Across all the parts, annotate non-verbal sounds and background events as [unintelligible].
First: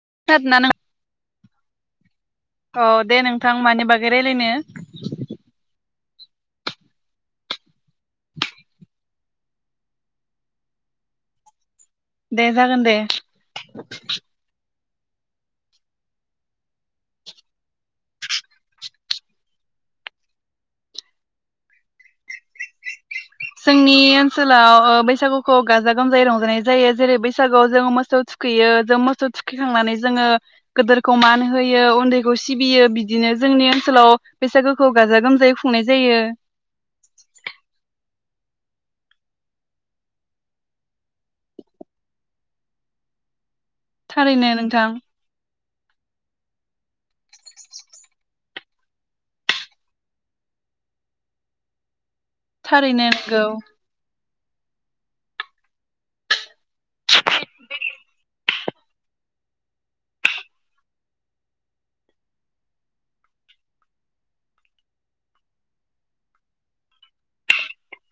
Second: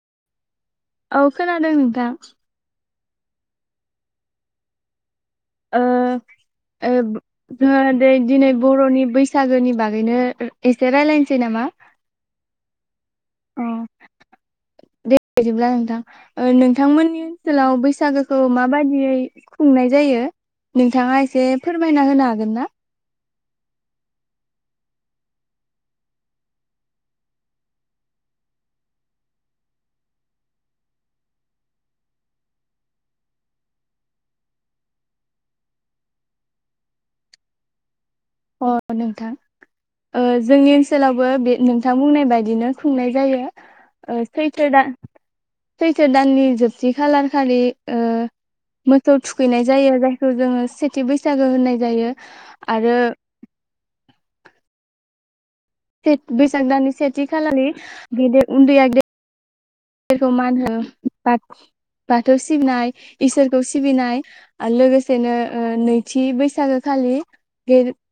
[unintelligible] औ खोनादों नोंथां औ दे नोंथां मानि बागै राय्लायनो ओ ओ गोन दिनै बरनि बैसा सागोनि बागैनो एसे रायलायनोसै नामा दे जागोन दे अ दे बिदिब्ला नोंथां ओ नोंथांमोननि ओनसोलाव बैसागोखौ माबायदियै खुंनाय जायो नोंथाङा एसे फोरमायना होनो हागोन ना? जोंनि ओनसोलाव बैसागुखौ गाजा गोमजायै रंजानाय जायो जेरै बैसागुआव जों मोसौ थुखैयो जों मोसौ थुखैखांनानै जोङो गोदोरखौ मान होयो उन्दैखौ सिबियो बिदिनो जोंनि ओनसोलाव बैसागुखौ गाजा गोमजायै खुंनाय जायो। अ नोंथां ओ जोंनि ओनसोलावबो बे नोंथां बुंनाय बायदिनो खुंनाय जायो ओ थारैनो सैथो नोंथां दान सैथो दाननि जोबथि खालार खालि ओ मोसौ थुखैनाय जायो जायखौ जोङो सेथि बैसागो होननाय जायो। आरो थारैनो नोंगौ सेथ बै साग दाननि सेथि खालारनि गेदेर उन्दैया गे देरखौ मान हो बाथ-बाथौ सिबिनाय इसोरखौ सिबिनाय लोगोसेनो ओ नैथि बैसागो खालि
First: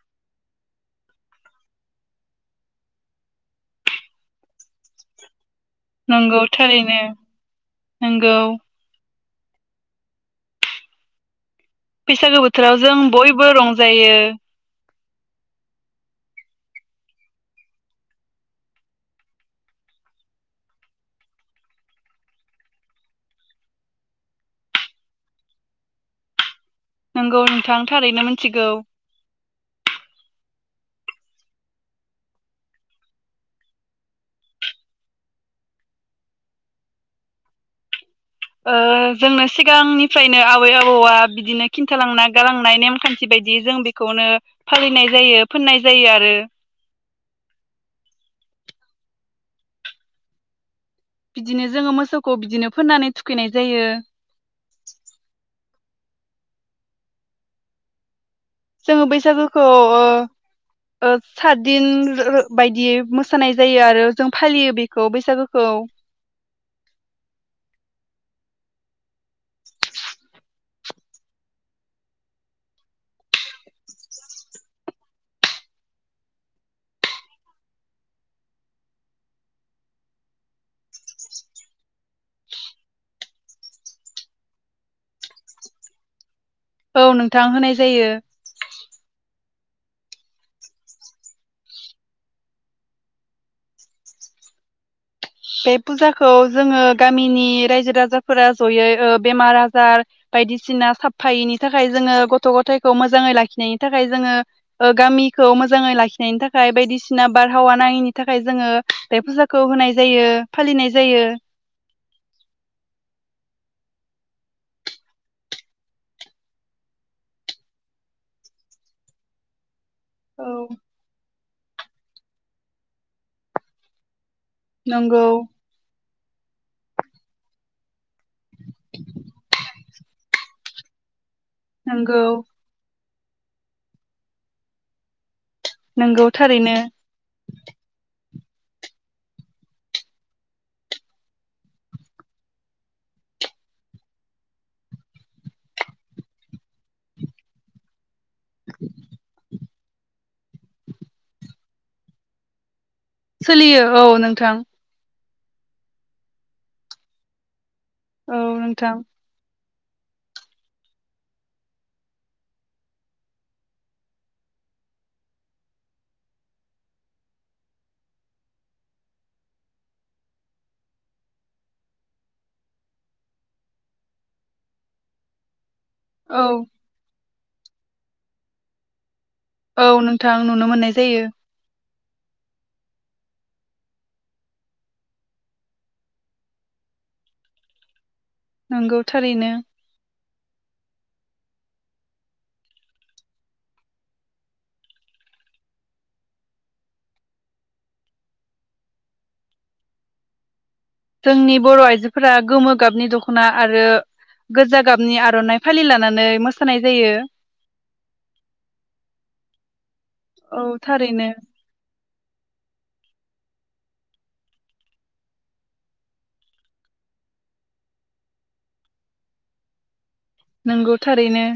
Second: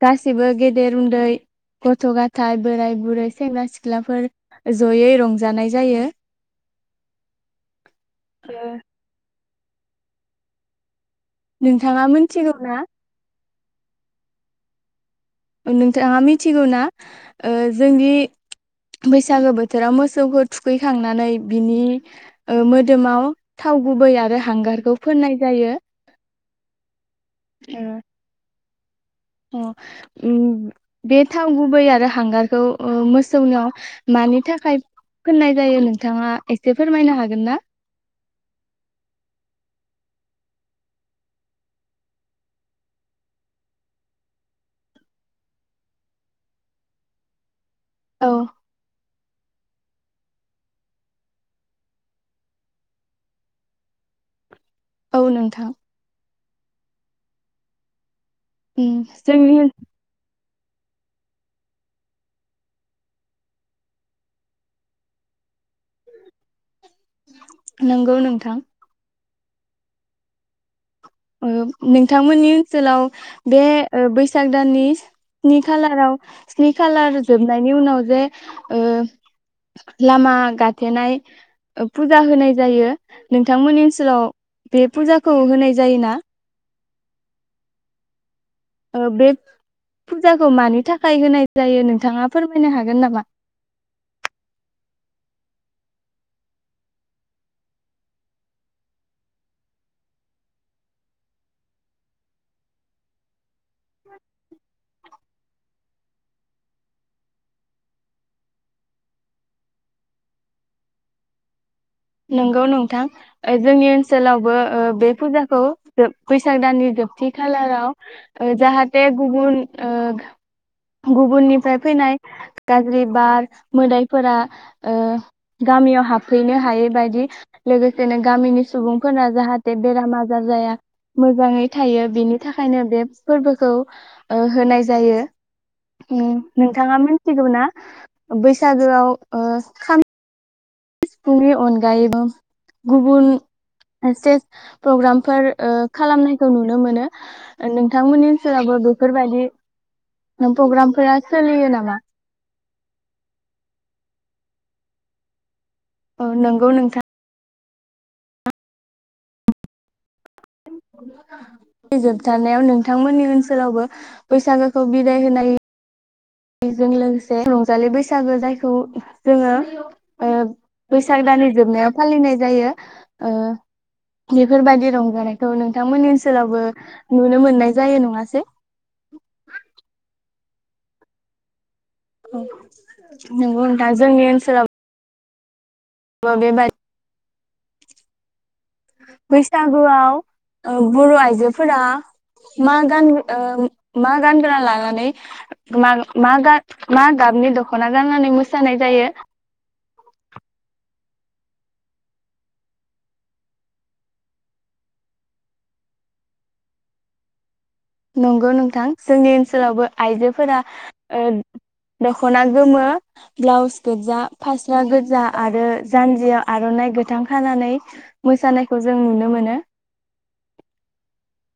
गासिबो गेदेर उन्दै गथ' गथाय बोराय बुरै सेंग्रा सिख्लाफोर जयै रं नंगौ थारैनो नो नोंगौ नोंथाङा बैसागो मिथिगौ ना बोथोराव जों बयबो रं जायो नोंथाङा मिथिगौ ना ओ जोंनि बैसागो बोथोराव मोसौखौ थुखैखांनानै बिनि ओ मोदोमाव थाव गुबै आरो हांगारखौ फोननाय जायो। नोंगौ नोंथां ओ थारैनो मिथिगौ अ बे थाव गुबै आरो हांगारखौ मोसौनियाव मानि थाखाय फोननाय जायो नोंथाङा एसे फोरमायनो हागोन ना। ओ जोंनो सिगांनिफ्रायनो आबै आबौआ बिदिनो खिन्थालांना गालांनाय नेमखान्थि बायदि जों बेखौनो फालिनाय जायो फोननाय जायो आरो। औ बिदिनो जोङो मोसौखौ बिदिनो फोननानै थुखैनाय जायो। औ नोंथां जोङो उम जोंनि बैसागोखौ ओ सातदिन बायदियै मोसानाय जायो आरो जों फालियो बेखौ बैसागो नंगौ नों थां नोंथांमोननि ओनसोलाव बे बैसाग दाननि स्नि खालाराव स्नि खालार जोबनायनि उनाव जे लामा गाथेनाय फुजा होनाय जायो नोंथांमोननि ओनसोलाव बे फुजाखौ होनाय जायोना औ नोंथां होनाय जायो। ओ बे फुजाखौ मानि थाखाय होनाय जायो नोंथाङा फोरमायनो हागोन नामा बे फुजाखौ जोङो गामिनि रायजो राजाफोरा जयै बेमार आजार बायदिसिना साबफायैनि थाखाय जोङो गथ' गथायखौ मोजाङै लाखिनाय निथाखाय जोङो ओ गामि खौ मोजाङै लाखिनायनि थाखाय बायदिसिना बारहावा नाङिनि थाखाय जोङो बे फुजाखौ होनाय जायो फालिनाय जायो नंगौ नोंथां जोंनि ओनसोलावबो बे फुजाखौ बैसाग दाननि जोबथि खालाराव जाहाथे गुबुन औ गुबुननि फ्राय फैनाय गाज्रि बार मोदाय फोरा ओ नंगौ गामियाव हाब हैनो हायो बायदि लागो सेनो गामिनि सुबुंफोराना जाहाथे बेराम आजार जाया। मोजाङै थायो नंगौ बिनि थाखायनो बे फोरबोखौ ओ होनाय जायो। नंगौ ओ थारैनो नोंथाङा मिथिगौ ना बैसागोआव ओ खाम सिफुंनि अनगायैबो गुबुन स्टेज प्रग्रामफोर खालामनायखौ नुनो मोनो नोंथांमोननि सोराबो बेफोरबायदि पग्रामफोरा सोलियो नामा? सोलियो औ नोंथां औ नंगौ नोंथां। औ नोंथां जोबथनायाव नोंथांमोननि ओनसोलावबो बैसागोखौ बिदाय होनाय बेजों लोगोसे रंजालि बैसागो जायखौ जोङो ओ बैसाग दाननि जोबनायाव फालिनाय जायो ओ बेफोरबायदि रंजानायखौ नों थांमोननि औ ओनसोलावबो नु नो मोननाय जायो नङासै औ नोंथां नुनो मोननाय जायो। नोगौ नोंथां जोंनि ओनसोला बो बे बा नंगौ थारैनो बैसागो आव औ बर' आइजोफोरा मा गान ओ मा गानगोरा लानानै म मा मा गाबनि दख'ना गाननानै मोसानाय जायो। जोंनि बर' आइजोफोरा गोमो गाबनि दख'ना आरो गोजा गाबनि आर'नाइ फालि लानानै मोसानाय जायो नंगौ नोंथां जोंनि ओनसोलावबो आइजोफोरा औ ओ थारैनो दख'ना गोमो ब्लाउस गोजा फास्रा गोजा आरो जानजियाव आर'नाइ गोथां खानानै मोसानायखौ जों नुनो मोनो। नंगौ थारैनो।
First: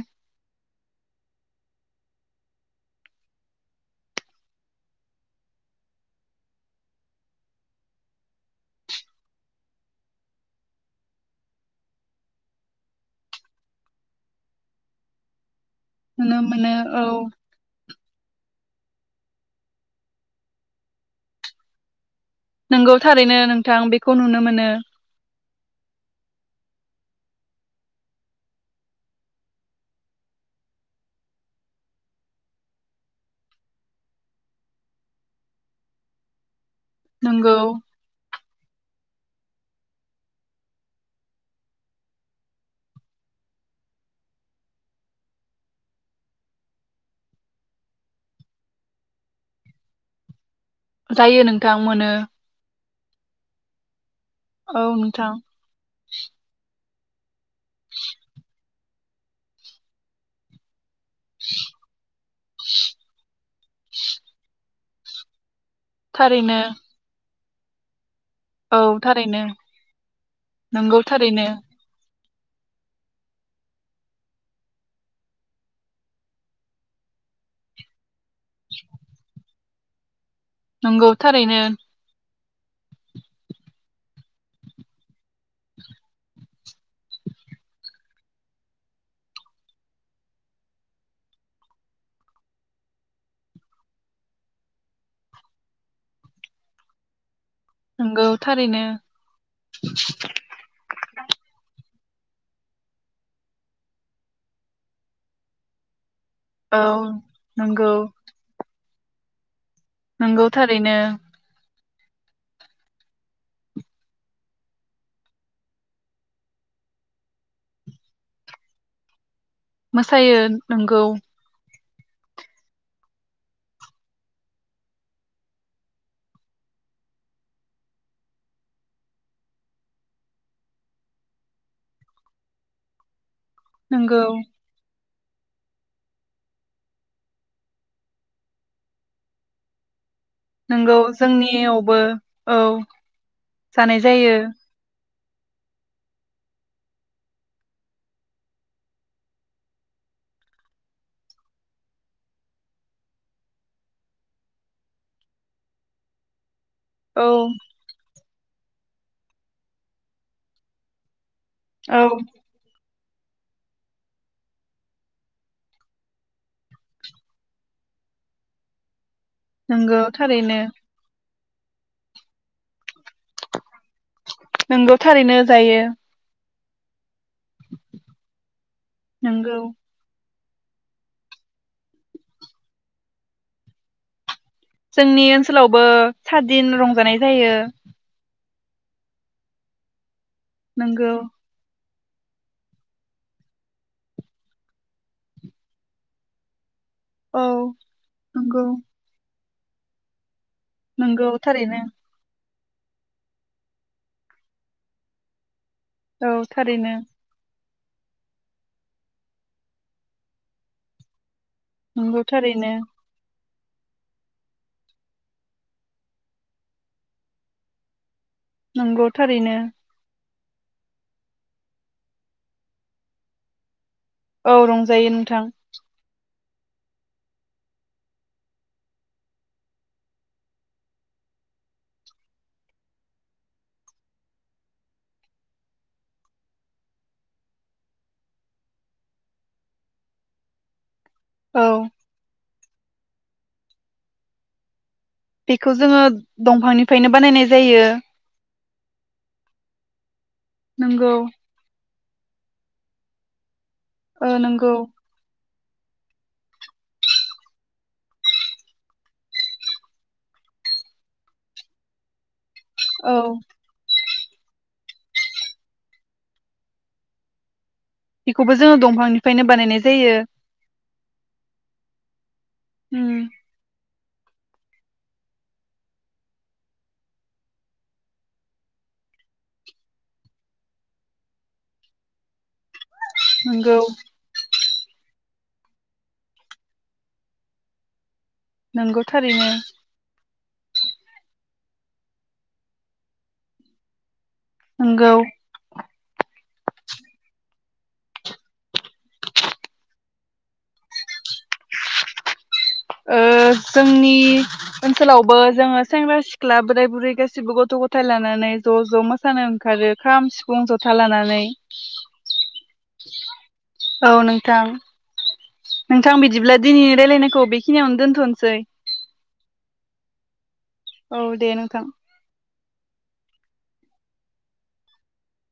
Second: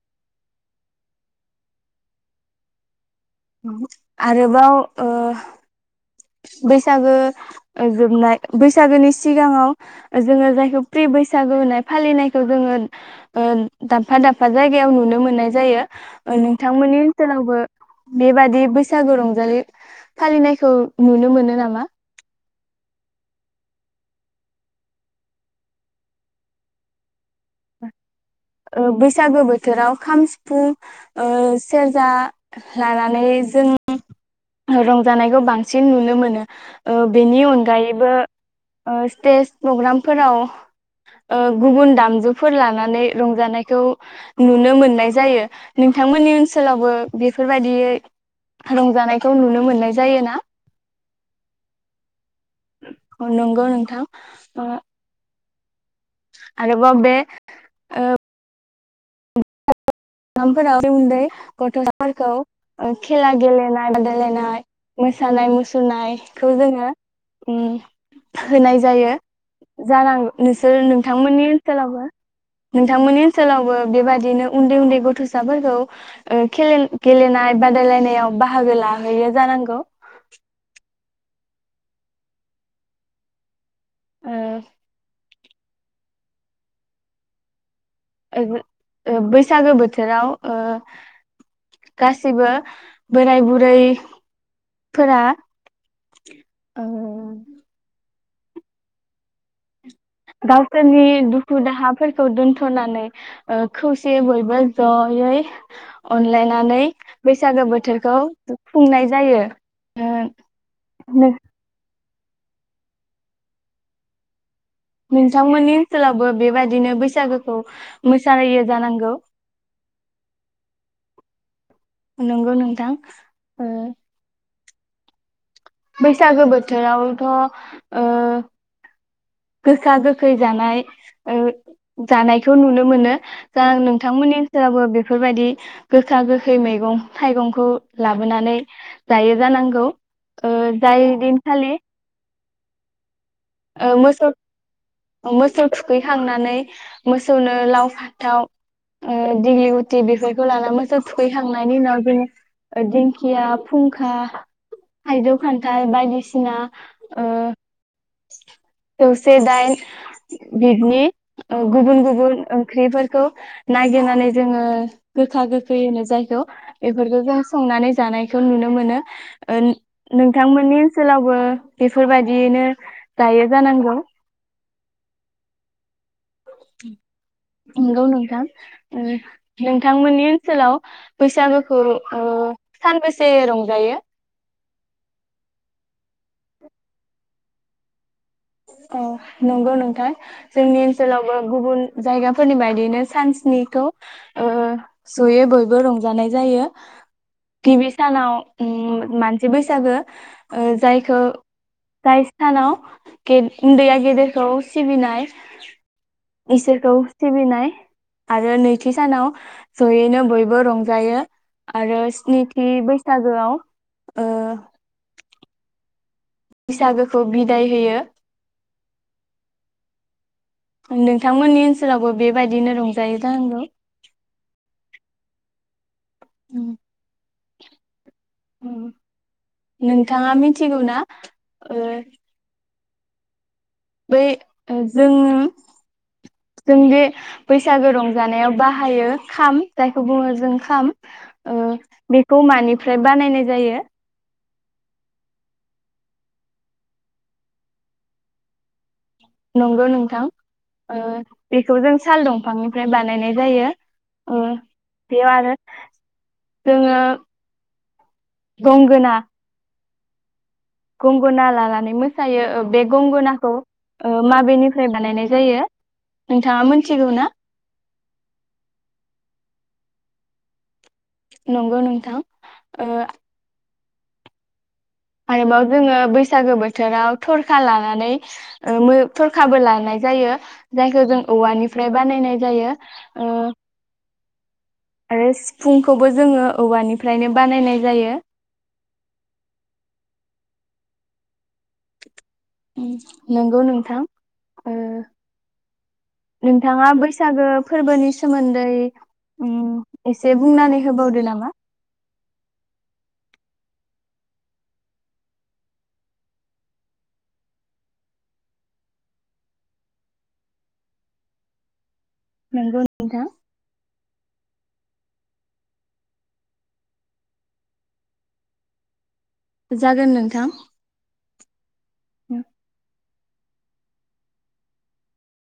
आरोबाव ओ बैसागो जोबनाय बैसागोनि सिगाङाव जोङो जायखौ प्रि बैसागो होनाय फालिनायखौ जोङो ओ दाबफा दाबफा जायगायाव नुनो मोननाय जायो। नुनो मोनो नोंथांमोननि औ ओनसोलावबो बेबादि बैसागु रंजालि फालिनायखौ नुनो मोनो नामा? नोंगौ थारैनो नोंथां बेखौ नुनो मोनो। बैसागो बोथोराव खाम सिफुं सेरजा लानानै जों रंजानायखौ बांसिन नुनो मोनो। बेनि नंगौ अनगायैबो ओ स्टेज प्रग्रामफोराव गुबुन दामजुफोर लानानै रंजानायखौ नुनो मोननाय जायो नोंथांमोननि ओनसोलावबो बेफोरबायाददियै रंजानायखौ नुनो मोननाय जायो ना? जायो नोंथां मोनो औ नंगौ नोंथां। औ नोंथां आरो [unintelligible] ओ दामफोराव उन्दै उन्दै गथ'साफोरखौ खेला गेलेनाय बादायलायनाय मोसानाय मुसुरनाय सुनायखौ थारैनो जोङो ओम औ होनाय जायो थारैनो जानांगौ नोंसोर नंगौ थारैनो नोंथांमोननि ओनसोलावबो नोंथांमोननि ओनसोलावबो बेबायदिनो उन्दै उन्दै गथ'साफोरखौ ओ खेलेनाय गेलेनाय बादायलायनायाव बाहागो लाहैयो जानांगौ [inaudible] नंगौ थारैनो। ओ [unintelligible] ओ बैसागो बोथोराव ओ गासिबो बोराय बुरैफोरा नंगौ थारैनो। गावसोरनि दुखु दाहाफोरखौ खौ दोनथ'नानै खौसेयै बयबो जयै औ अनलायनानै बैसागो नंगौ बोथोरखौ खुंनाय जायो। ओ नंगौ थारैनो‌ नोंथांमोननि ओनसोलावबो बेबायदिनो बैसागोखौ मोसाहोयो जानांगौ। मोसायो नोंगौ। नंगौ नोंथां ओ बैसागो बोथोरावथ'ओ गोखा गोखै जानाय ओ जानायखौ नुनो मोनो। दा नंगौ नोंथांमोननि सेरावबो बेफो बेफोरबायदि गोखा गोखै मैगं थाइगंखौ लाबोनानै जायो जानांगौ। ओ नोंगौ जाय दिनखालि जोंनियावबो औ ओ जानाय मोसौ जायो। मोसौ थुखैखांनानै मोसौनो लाव फाथाव दिगलि गुटि बेफोरखौ लानानै मोसौ थुखैखांनायनि उनाव जोङो दिंखिया फुंखा थाइजौ खान्थाल बायदिसिना औ ओ जौसे दाइन बिदनि औ गुबुन गुबुन ओंख्रिफोर खौ नागिरनानै जोङो गोखा गोखै होनो जायखौ बेफोरखौ जों संनानै जानायखौ नुनो मोनो। ओ नंगौ थारैनो नोंथांमोननि ओनसोलावबो बेफोरबायदियैनो जायो जानांगौ। नंगौ थारैनो जायो। [inaudible] नंगौ नोंथां ओ नंगौ नोंथांमोननि सोलाव बैसागोखौ ओ सानबेसे रंजायो? जोंनि ओनसोलावबो साद दिन रंजानाय जायो। औ नंगौ नोंथां जोंनि नंगौ ओनसोलावबो गुबुन जायगाफोरनि बायदियैनो सान स्निखौ जयै बयबो रंजानाय जायो‌ औ गिबि सानाव नंगौ ओम मानसि बैसागो ओ जायखौ नंगौ थारैनो जाय सानाव गे उन्दैया गेदेरखौ सिबिनाय। औ इसोरखौ थारैनो सिबिनाय आरो नैथि सानाव जयैनो बयबो रंजायो। आरो नंगौ स्निथि थारैनो बैसागोआव। ओ। बैसागोखौ बिदाय होयो। नंगौ थारैनो। नोंथांमोननि ओनसोलावबो बेबायदिनो रंजायो जानांगौ। औ रंजायो नोंथां। नोंथाङा मिथिगौ ना ओ। बै जों जों बे बैसागो रंजानायाव बाहायो खाम जायखौ बुङो जों खाम। औ ओ बेखौ मानि‌ निफ्राय बानायनाय जायो। बेखौ जोङो दंफांनिफ्रायनो बानायनाय जायो। नंगौ नोंथां। ओ नंगौ बेखौ जों। साल दंफांनिफ्राय बानायनाय जायो। ओ नंगौ। बेयाव आरो जोङो गंगोना गंगोना लानानै मोसायो। बे औ गंगोनाखौ ओ माबेनिफ्राय बानायनाय जायो नोंथाङा मोनथिगौ ना। बेखौबो जोङो दंफांनिफ्रायनो बानायनाय जायो। नंगौ नोंथां ओ। उम आरोबाव जोङो बैसागो बोथोराव थरखा लानानै ओ थरखाबो लानाय जायो जायखौ जों औवानिफ्राय बानायनाय जायो। ओ नंगौ। आरो सिफुंखौबो जोङो औवानिफ्रायनो बानायनाय जायो। नंगौ थारैनो। उम नंगौ नोंथां। ओ नंगौ। नोंथाङा बैसागो फोरबोनि सोमोन्दै उम एसे बुंनानै होबावदो नामा। ओ जोंनि ओनसोलावबो जोङो सेंग्रा सिख्ला बोराय बुरै गासैबो गथ' गथाय लानानै ज' ज' मोसानो ओंखारो खाम सिफुं जथा लानानै। नंगौ नोंथां औ नोंथां। नोंथां बिदिब्ला दिनैनि रायलायनायखौ बेखिनियावनो दोनथ'नोसै। जागोन नोंथां। औ दे नोंथां।